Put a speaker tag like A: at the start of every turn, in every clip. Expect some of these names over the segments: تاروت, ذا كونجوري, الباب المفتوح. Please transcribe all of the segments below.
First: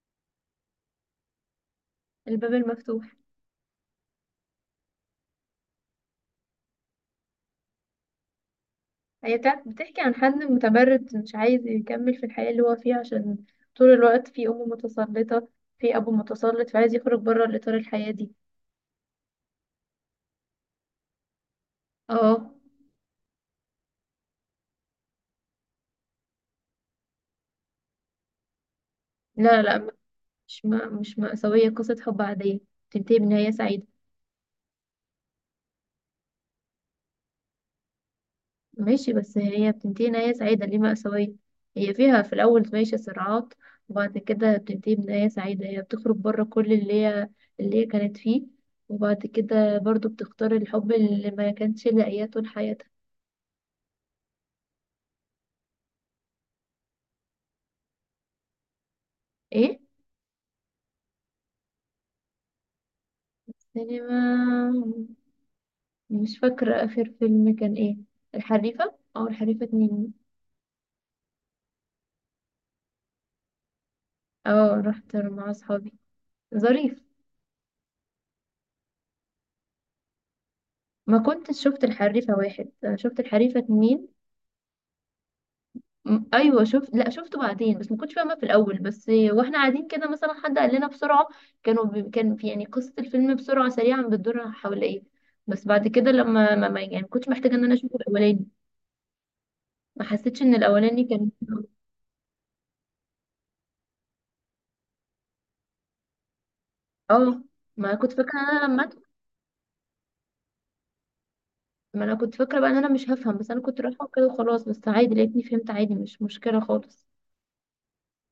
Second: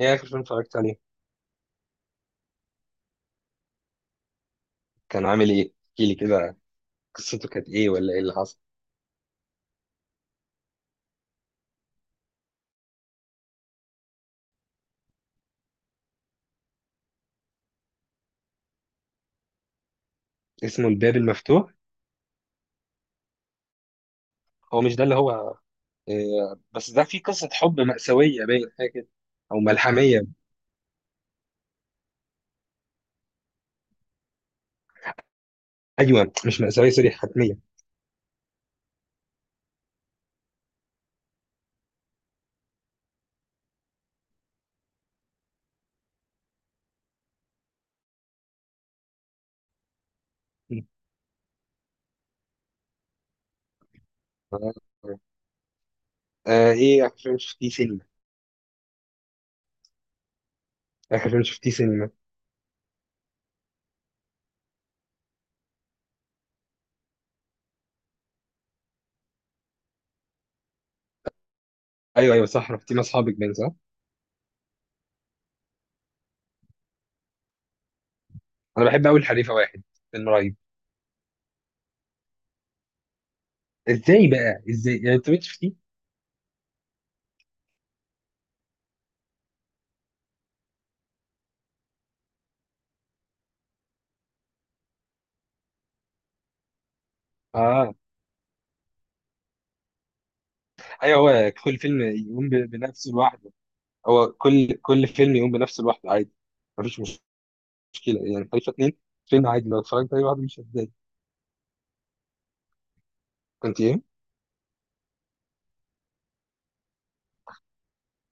A: ايه اخر فيلم اتفرجت عليه؟
B: الباب المفتوح.
A: كان عامل ايه؟ احكي لي كده. قصته كانت ايه ولا ايه اللي حصل؟
B: هي بتحكي عن حد متمرد مش عايز يكمل في الحياة اللي هو فيها، عشان طول الوقت في أم متسلطة، في أبو متسلط، فعايز يخرج بره الإطار الحياة دي.
A: اسمه الباب المفتوح.
B: اه،
A: هو مش ده اللي هو؟ إيه؟ بس ده فيه قصة حب مأساوية، باين حاجة كده، او
B: لا لا،
A: ملحمية.
B: مش مأساوية، قصة حب عادية بتنتهي بنهاية سعيدة.
A: ايوه، مش مأساوية، سوري، حتمية.
B: ماشي، بس هي بتنتهي نهاية سعيدة، ليه مأساوية؟ هي فيها في الأول ماشي صراعات، وبعد كده بتنتهي بنهاية سعيدة، هي بتخرج بره كل اللي هي كانت فيه، وبعد كده برضو بتختار الحب اللي ما كانش لاقياه طول حياتها.
A: آه. آه، ايه اخر فيلم شفتيه سينما؟
B: ايه؟
A: اخر فيلم شفتيه سينما.
B: السينما، مش فاكرة آخر فيلم كان ايه. الحريفة او الحريفة اتنين.
A: ايوه ايوه، صح، رحتيه مع اصحابك باين، صح؟
B: اه، رحت مع اصحابي، ظريف.
A: انا بحب قوي الحريفة 1. فيلم رهيب.
B: ما كنتش شفت الحريفة واحد، أنا شفت الحريفة اتنين.
A: ازاي بقى؟ ازاي يعني انت مش شفتيه؟
B: ايوه شفت، لا شفته بعدين، بس ما كنتش فاهمة في الاول. بس واحنا قاعدين كده مثلا حد قال لنا بسرعة، كان في يعني قصة الفيلم بسرعة سريعا بتدور حول ايه. بس بعد كده لما يعني ما كنتش محتاجة ان انا
A: اه.
B: اشوف الاولاني. ما حسيتش ان الاولاني
A: ايوه،
B: كان.
A: هو كل فيلم يقوم بنفسه لوحده. هو كل فيلم يقوم بنفسه لوحده، عادي. مفيش
B: اه، ما كنت
A: مشكله،
B: فاكره
A: يعني
B: إن انا
A: خليفه اتنين فيلم عادي، لو اتفرجت عليه لوحده مش هتضايق.
B: ما انا كنت فاكره بقى ان انا مش هفهم، بس انا
A: كنت
B: كنت
A: ايه؟
B: رايحه كده وخلاص، بس عادي لقيتني فهمت عادي، مش مشكله خالص.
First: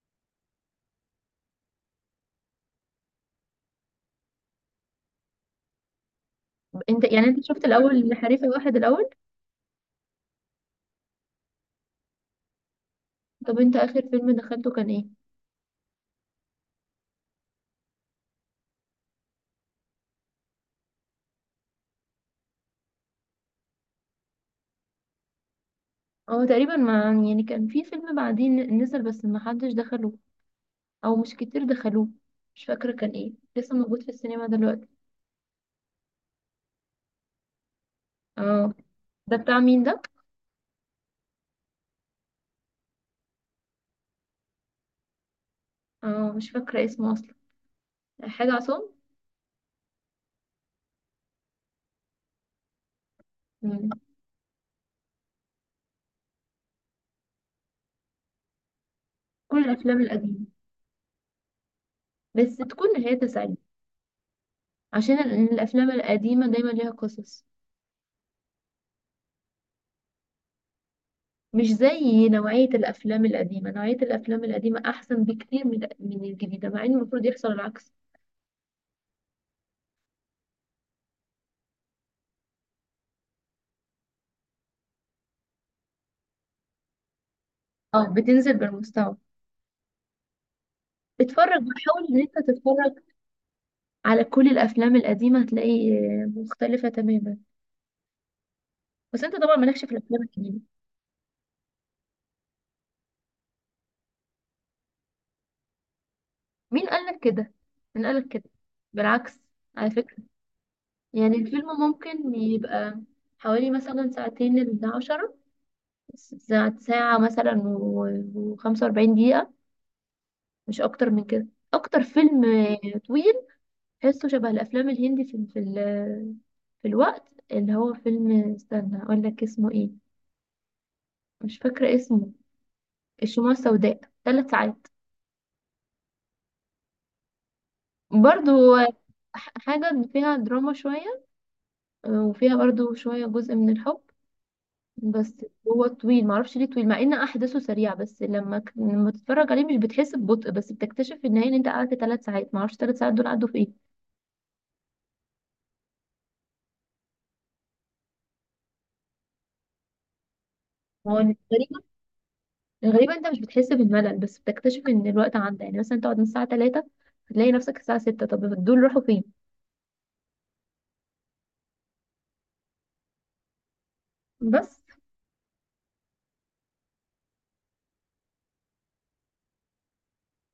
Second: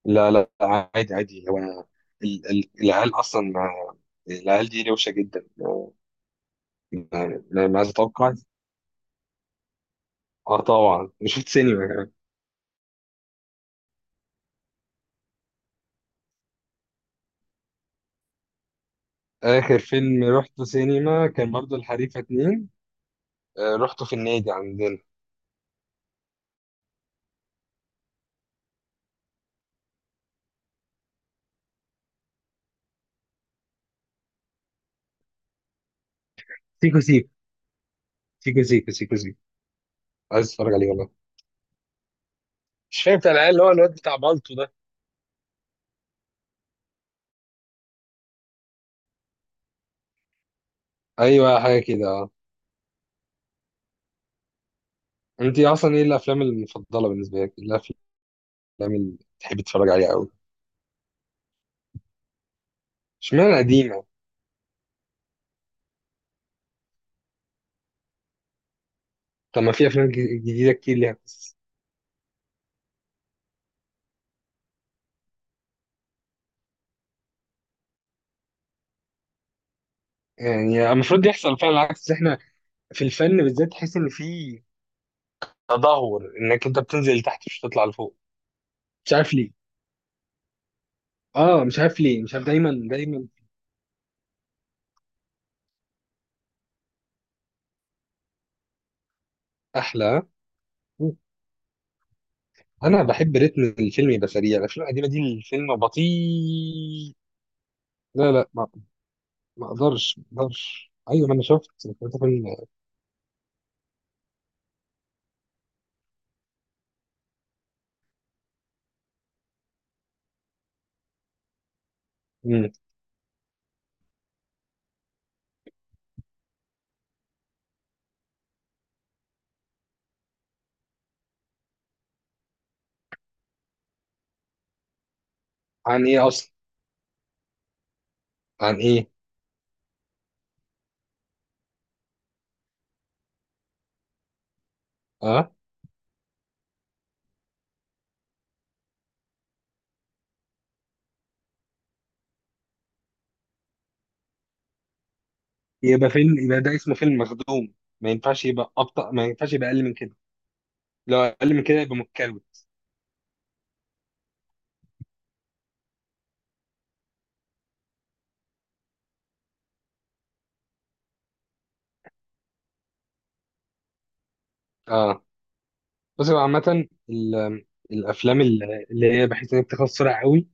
A: لا لا، عادي عادي، العيال اصلا يعني العيال دي روشه جدا.
B: انت يعني انت شفت
A: ما عايز
B: الاول
A: اتوقع.
B: حريفه واحد الاول؟
A: اه طبعا، شفت سينما كمان.
B: طب انت اخر فيلم دخلته كان ايه؟
A: اخر فيلم رحته سينما كان برضه الحريفه 2. آه، رحته في النادي عندنا.
B: هو تقريبا، ما يعني كان في فيلم بعدين نزل بس ما حدش دخله، او مش كتير دخلوه، مش فاكره كان ايه. لسه موجود في السينما دلوقتي.
A: سيكو سيكو سيكو
B: اه.
A: سيكو. سيكو
B: ده
A: سيكو.
B: بتاع مين ده؟
A: عايز اتفرج عليه، والله. مش فاهم بتاع العيال، اللي هو الواد بتاع بالطو ده.
B: اه، مش فاكره اسمه اصلا، حاجه عصام.
A: ايوه حاجه كده، اه.
B: مم.
A: انت اصلا، ايه الافلام المفضله بالنسبه لك؟ إيه الافلام اللي بتحب
B: كل
A: تتفرج
B: الافلام
A: عليها قوي؟
B: القديمه، بس تكون نهايتها
A: اشمعنى
B: سعيده.
A: قديمة؟
B: عشان الافلام القديمه دايما ليها قصص.
A: طب ما في أفلام جديدة كتير ليها قصص.
B: مش زي نوعية الأفلام القديمة، نوعية الأفلام القديمة أحسن بكتير من الجديدة، مع إن المفروض يحصل العكس.
A: يعني المفروض يحصل فعلا العكس. إحنا في الفن بالذات تحس إن في تدهور، إنك أنت بتنزل لتحت مش بتطلع
B: أو
A: لفوق.
B: بتنزل
A: مش
B: بالمستوى.
A: عارف ليه.
B: اتفرج
A: آه، مش عارف
B: وحاول إن
A: ليه، مش
B: أنت
A: عارف، دايما
B: تتفرج
A: دايما.
B: على كل الأفلام القديمة، هتلاقي آه، مختلفة تماما. بس أنت طبعا مالكش في الأفلام
A: أحلى.
B: القديمة.
A: أنا بحب رتم الفيلم يبقى سريع، الأفلام القديمة دي الفيلم
B: مين
A: بطيء.
B: قالك كده؟ مين قالك
A: لا
B: كده؟
A: لا، ما
B: بالعكس.
A: ما
B: على فكرة،
A: أقدرش ما أقدرش أيوة، ما
B: يعني
A: أنا شفت
B: الفيلم
A: شفت
B: ممكن
A: فيلم.
B: يبقى حوالي مثلا ساعتين إلى 10 ساعة مثلا وخمسة وأربعين دقيقة، مش أكتر من كده. أكتر فيلم
A: مم.
B: آه، طويل تحسه شبه الافلام الهندي في في الوقت اللي هو فيلم، استنى اقول لك اسمه ايه، مش فاكره اسمه، الشموع السوداء، 3 ساعات
A: عن إيه أصلا؟
B: برضو.
A: عن إيه؟
B: حاجه فيها دراما شويه، وفيها برضو شويه جزء من الحب بس.
A: آه.
B: هو طويل معرفش ليه طويل، مع ان احداثه سريعه، بس لما لما تتفرج عليه مش بتحس ببطء، بس بتكتشف في النهايه ان انت قعدت 3 ساعات، معرفش 3 ساعات دول عدوا في ايه.
A: يبقى فيلم، يبقى ده اسمه فيلم مخدوم. ما ينفعش يبقى أبطأ، ما ينفعش يبقى أقل من كده. لو
B: هو
A: اقل من كده يبقى متكروت.
B: غريبة انت مش بتحس بالملل، بس بتكتشف ان الوقت عدى، يعني مثلا تقعد من الساعة 3 هتلاقي نفسك الساعة 6، طب دول راحوا فين؟ بس.
A: اه، بس هو عامة الافلام اللي هي بحيث ان هي بتخلص بسرعة قوي.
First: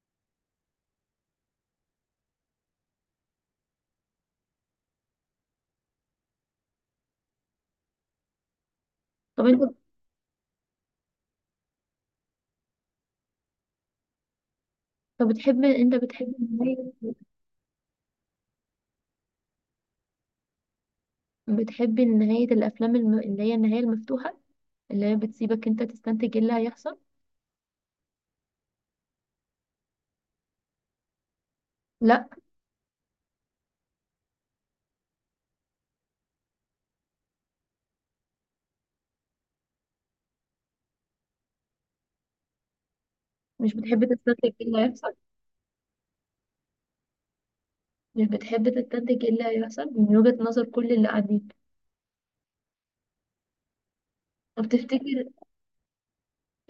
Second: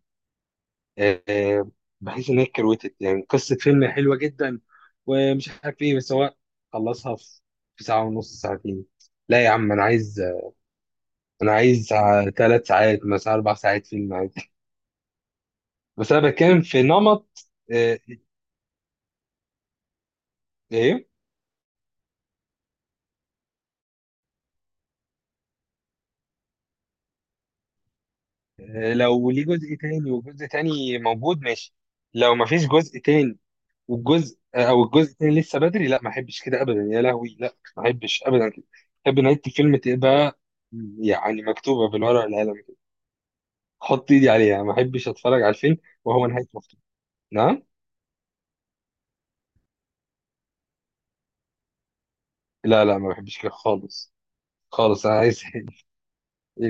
A: آه، بحيث ان هي كروتت. يعني قصة فيلم حلوة جدا ومش عارف ايه، بس هو خلصها في ساعة ونص، ساعتين. لا
B: طب
A: يا
B: انت،
A: عم، انا عايز 3 ساعات مثلا، 4 ساعات، فيلم عادي.
B: طب
A: بس انا بتكلم في نمط. آه، ايه.
B: بتحب نهاية الافلام اللي هي النهاية المفتوحة، اللي هي بتسيبك انت تستنتج ايه اللي هيحصل.
A: آه، لو ليه جزء تاني وجزء تاني موجود، ماشي.
B: لا.
A: لو مفيش جزء تاني، والجزء آه، او الجزء الثاني لسه بدري، لا ما احبش كده ابدا، يا لهوي، لا ما احبش ابدا كده. احب نهايه الفيلم تبقى، يعني، مكتوبه بالورقه والقلم كده.
B: مش بتحب
A: احط ايدي
B: تستنتج
A: عليها،
B: ايه
A: ما
B: اللي
A: احبش
B: هيحصل؟
A: اتفرج على الفيلم وهو نهايته مكتوبه. نعم.
B: مش بتحب تستنتج ايه اللي هيحصل من وجهة نظر كل اللي قاعدين؟
A: لا لا، ما بحبش كده خالص.
B: طب
A: خالص انا
B: تفتكر
A: عايز،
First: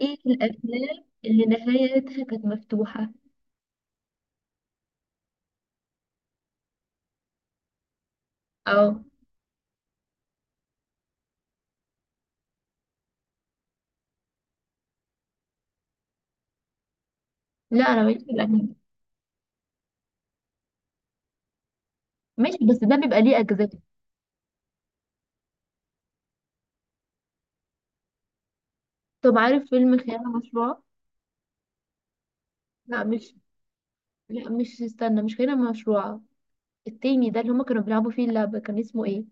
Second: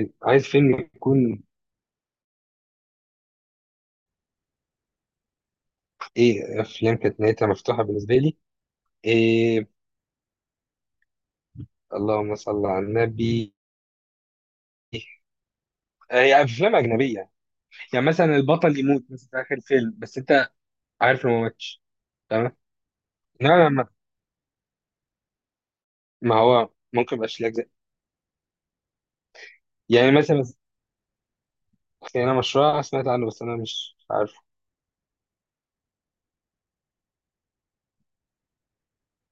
B: ايه
A: عايز فيلم
B: الافلام
A: يكون،
B: اللي نهايتها كانت مفتوحة؟
A: ايه افلام كانت نهايتها مفتوحه بالنسبه لي؟
B: اه.
A: إيه. اللهم صل على النبي. آه، هي افلام اجنبيه.
B: لا انا
A: يعني
B: ماليش في
A: مثلا
B: الاجنبي.
A: البطل يموت مثلا في اخر الفيلم، بس انت عارف انه ما ماتش. تمام.
B: ماشي بس ده بيبقى ليه اجزاء.
A: نعم. ما هو ممكن ميبقاش ليه أجزاء.
B: طب عارف فيلم
A: يعني
B: خيانة
A: مثلا،
B: مشروعة؟
A: خيانة مشروع
B: لا
A: سمعت عنه
B: مش
A: بس أنا مش عارف.
B: لا مش استنى، مش خيانة مشروعة، التاني ده اللي هما كانوا بيلعبوا فيه اللعبة، كان اسمه ايه؟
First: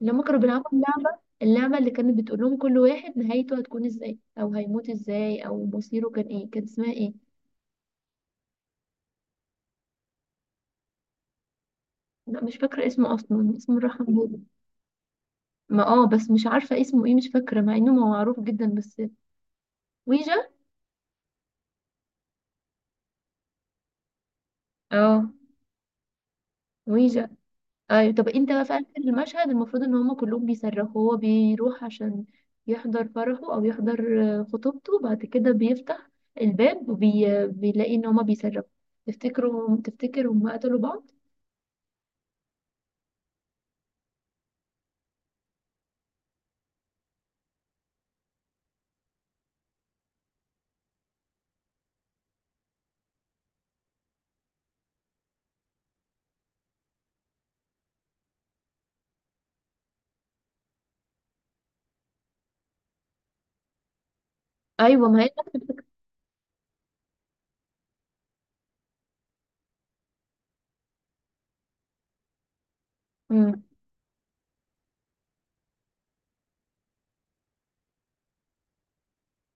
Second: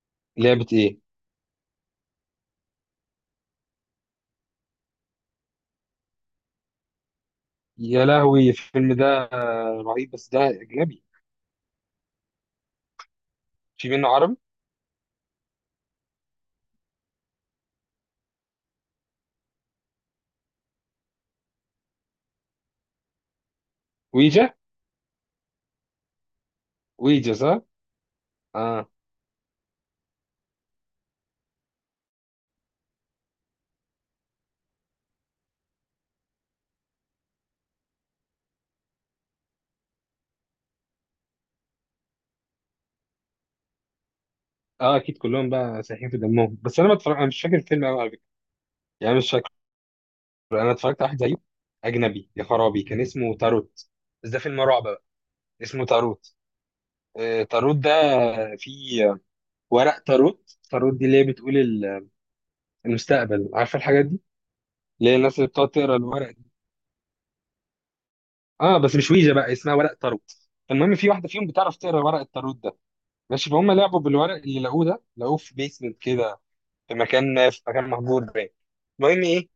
B: اللي هما كانوا
A: لعبة
B: بيلعبوا
A: إيه؟
B: اللعبة، اللعبة اللي كانت بتقول لهم كل واحد نهايته هتكون ازاي او هيموت ازاي او مصيره كان ايه، كان اسمها ايه؟
A: يا لهوي الفيلم ده رهيب، بس ده أجنبي.
B: لا مش فاكرة اسمه اصلا، اسمه
A: في
B: الرحمن
A: منه عربي؟
B: بود. ما اه، بس مش عارفة اسمه ايه، مش فاكرة مع انه معروف جدا، بس ويجا.
A: ويجا.
B: اه، ويجا.
A: ويجا، صح؟
B: ايوه، طب انت بقى في اخر
A: آه.
B: المشهد المفروض ان هما كلهم بيصرخوا، هو بيروح عشان يحضر فرحه، او يحضر آه، خطوبته، وبعد كده بيفتح الباب وبيلاقي ان هما بيصرخوا، تفتكروا تفتكر هما قتلوا بعض؟
A: آه أكيد، كلهم بقى سايحين في دمهم. بس أنا ما اتفرج... أنا مش فاكر الفيلم أوي على فكرة. يعني مش فاكر. أنا اتفرجت على واحد زيه أجنبي، يا خرابي، كان اسمه تاروت. بس ده فيلم رعب بقى. اسمه تاروت. آه، تاروت ده. في ورق تاروت. تاروت دي اللي هي بتقول المستقبل، عارفة الحاجات دي؟
B: ايوه،
A: اللي هي
B: ما هي.
A: الناس اللي بتقعد تقرا الورق. اه بس مش ويجا بقى، اسمها ورق تاروت. المهم، في واحده فيهم بتعرف تقرا ورق التاروت ده. ماشي،
B: مم.
A: فهم لعبوا بالورق اللي لقوه ده، لقوه في بيسمنت كده، في مكان مهجور باين. المهم ايه؟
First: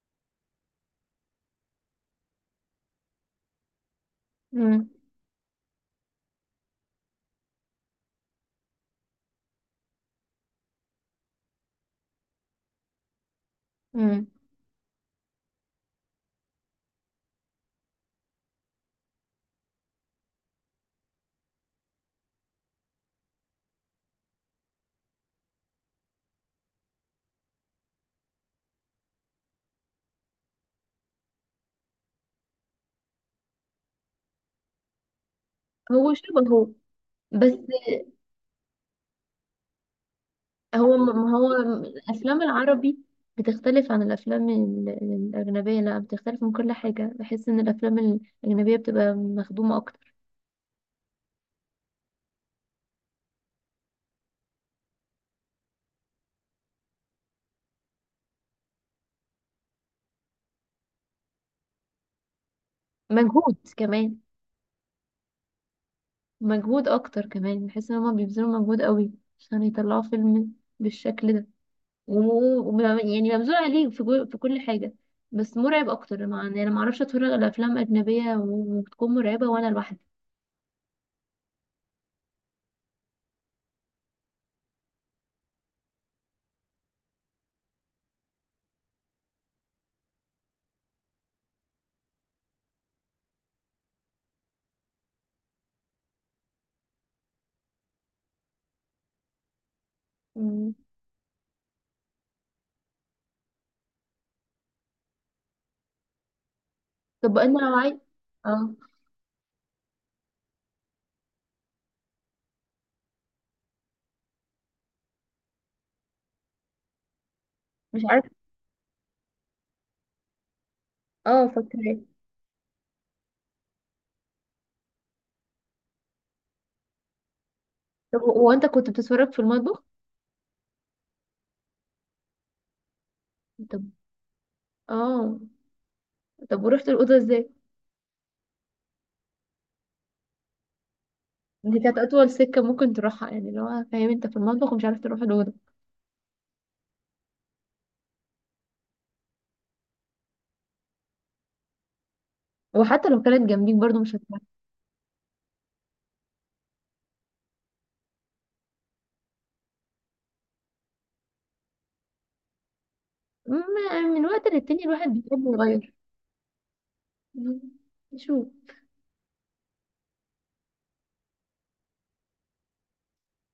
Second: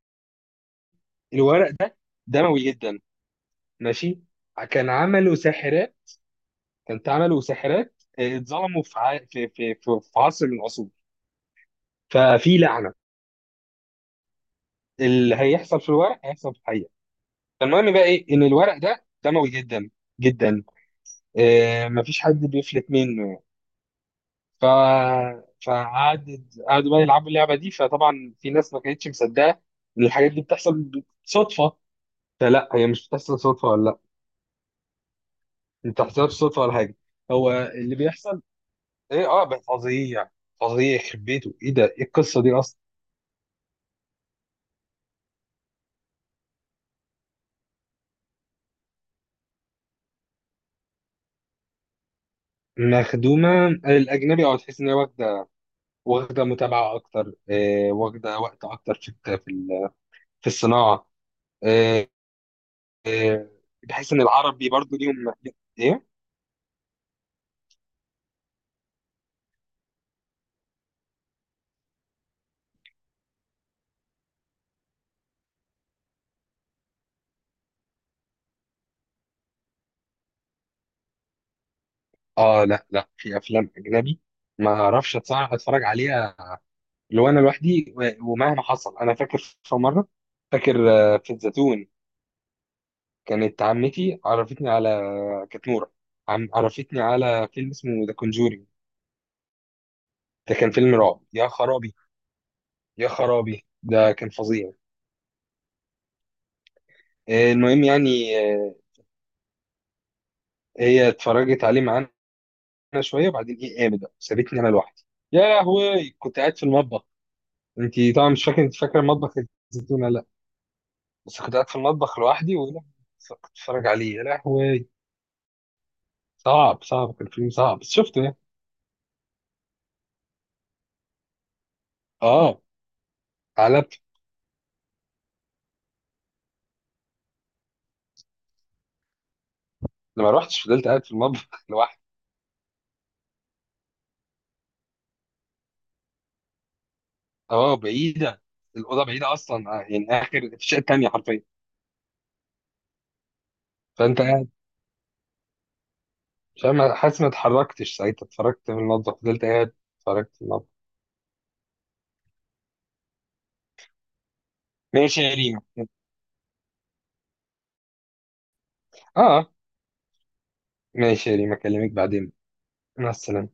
A: الورق ده دموي جدا. ماشي.
B: مم.
A: كان عملوا ساحرات كانت عملوا ساحرات، اتظلموا في ع... في في في في عصر من العصور. ففي لعنه.
B: مم.
A: اللي هيحصل في الورق هيحصل في الحقيقه. فالمهم بقى ايه، ان الورق ده دموي جدا، جدا. آه، مفيش حد بيفلت منه. ف فقعد قعدوا بقى يلعبوا اللعبه دي. فطبعا في ناس ما كانتش مصدقه ان الحاجات دي بتحصل صدفه. فلا، هي مش بتحصل صدفه، ولا لا، ما
B: هو
A: بتحصلش صدفه
B: شبهه
A: ولا حاجه، هو
B: بس.
A: اللي بيحصل. ايه، اه، بقى فظيع يعني. فظيع
B: هو
A: يخرب
B: ما هو
A: بيته، ايه ده، ايه القصه
B: الافلام
A: دي اصلا؟
B: العربي بتختلف عن الافلام الاجنبيه، لا بتختلف من كل حاجه، بحس ان الافلام الاجنبيه بتبقى مخدومه اكتر.
A: مخدومه الاجنبي، اه، تحس ان هي واخده، واخده متابعه اكتر، آه، واخده وقت اكتر في الت- في ال- في الصناعه. آه. آه.
B: مجهود
A: بحس
B: كمان،
A: ان العربي برضو ليهم، ايه.
B: مجهود اكتر كمان، بحس ان هما بيبذلوا مجهود قوي عشان يطلعوا فيلم بالشكل ده، يعني مبذول عليه في، في كل حاجه. بس مرعب اكتر، مع يعني انا ما اعرفش اتفرج على افلام اجنبيه وتكون مرعبه وانا لوحدي.
A: اه لا لا، في افلام اجنبي ما اعرفش اتفرج عليها لو انا لوحدي، ومهما حصل. انا فاكر في مره، فاكر، آه، في الزيتون. كانت عمتي عرفتني على، آه، كانت نوره، عرفتني على فيلم اسمه ذا كونجوري. ده كان
B: مم.
A: فيلم رعب، يا خرابي، يا خرابي ده كان فظيع.
B: طب
A: آه،
B: انا لو
A: المهم
B: عايز.
A: يعني،
B: اه
A: آه، هي اتفرجت عليه معانا شويه، وبعدين ايه قامت بقى سابتني انا لوحدي. يا لهوي كنت قاعد في المطبخ.
B: مش
A: انت
B: عارف.
A: طبعا مش فاكر انت فاكره المطبخ، الزيتون. بس
B: اه
A: كنت قاعد في
B: فاكره ايه.
A: المطبخ لوحدي، ولا كنت بتفرج عليه، يا لهوي. صعب صعب، كان فيلم صعب، بس
B: طب
A: شفته يعني.
B: هو انت كنت بتتفرج في المطبخ.
A: اه.
B: طب،
A: قلبت.
B: اه، طب ورحت الاوضه ازاي؟
A: لما روحتش، فضلت قاعد في المطبخ
B: دي كانت
A: لوحدي.
B: اطول سكه ممكن تروحها، يعني لو فاهم، انت في المطبخ ومش عارف تروح الاوضه.
A: اه بعيده، الاوضه بعيده اصلا، آه، يعني اخر في الشقه التانيه حرفيا.
B: وحتى لو كانت جنبيك برضو مش
A: فانت
B: هتعرف.
A: قاعد مش عارف- حاسس، ما اتحركتش ساعتها، اتفرجت في المطبخ، فضلت قاعد اتفرجت في المطبخ.
B: ما- من وقت للتاني الواحد
A: ماشي يا
B: بيحب
A: ريما.
B: يغير. مم. يشوف.
A: اه. ماشي يا ريما، اكلمك بعدين. مع السلامه.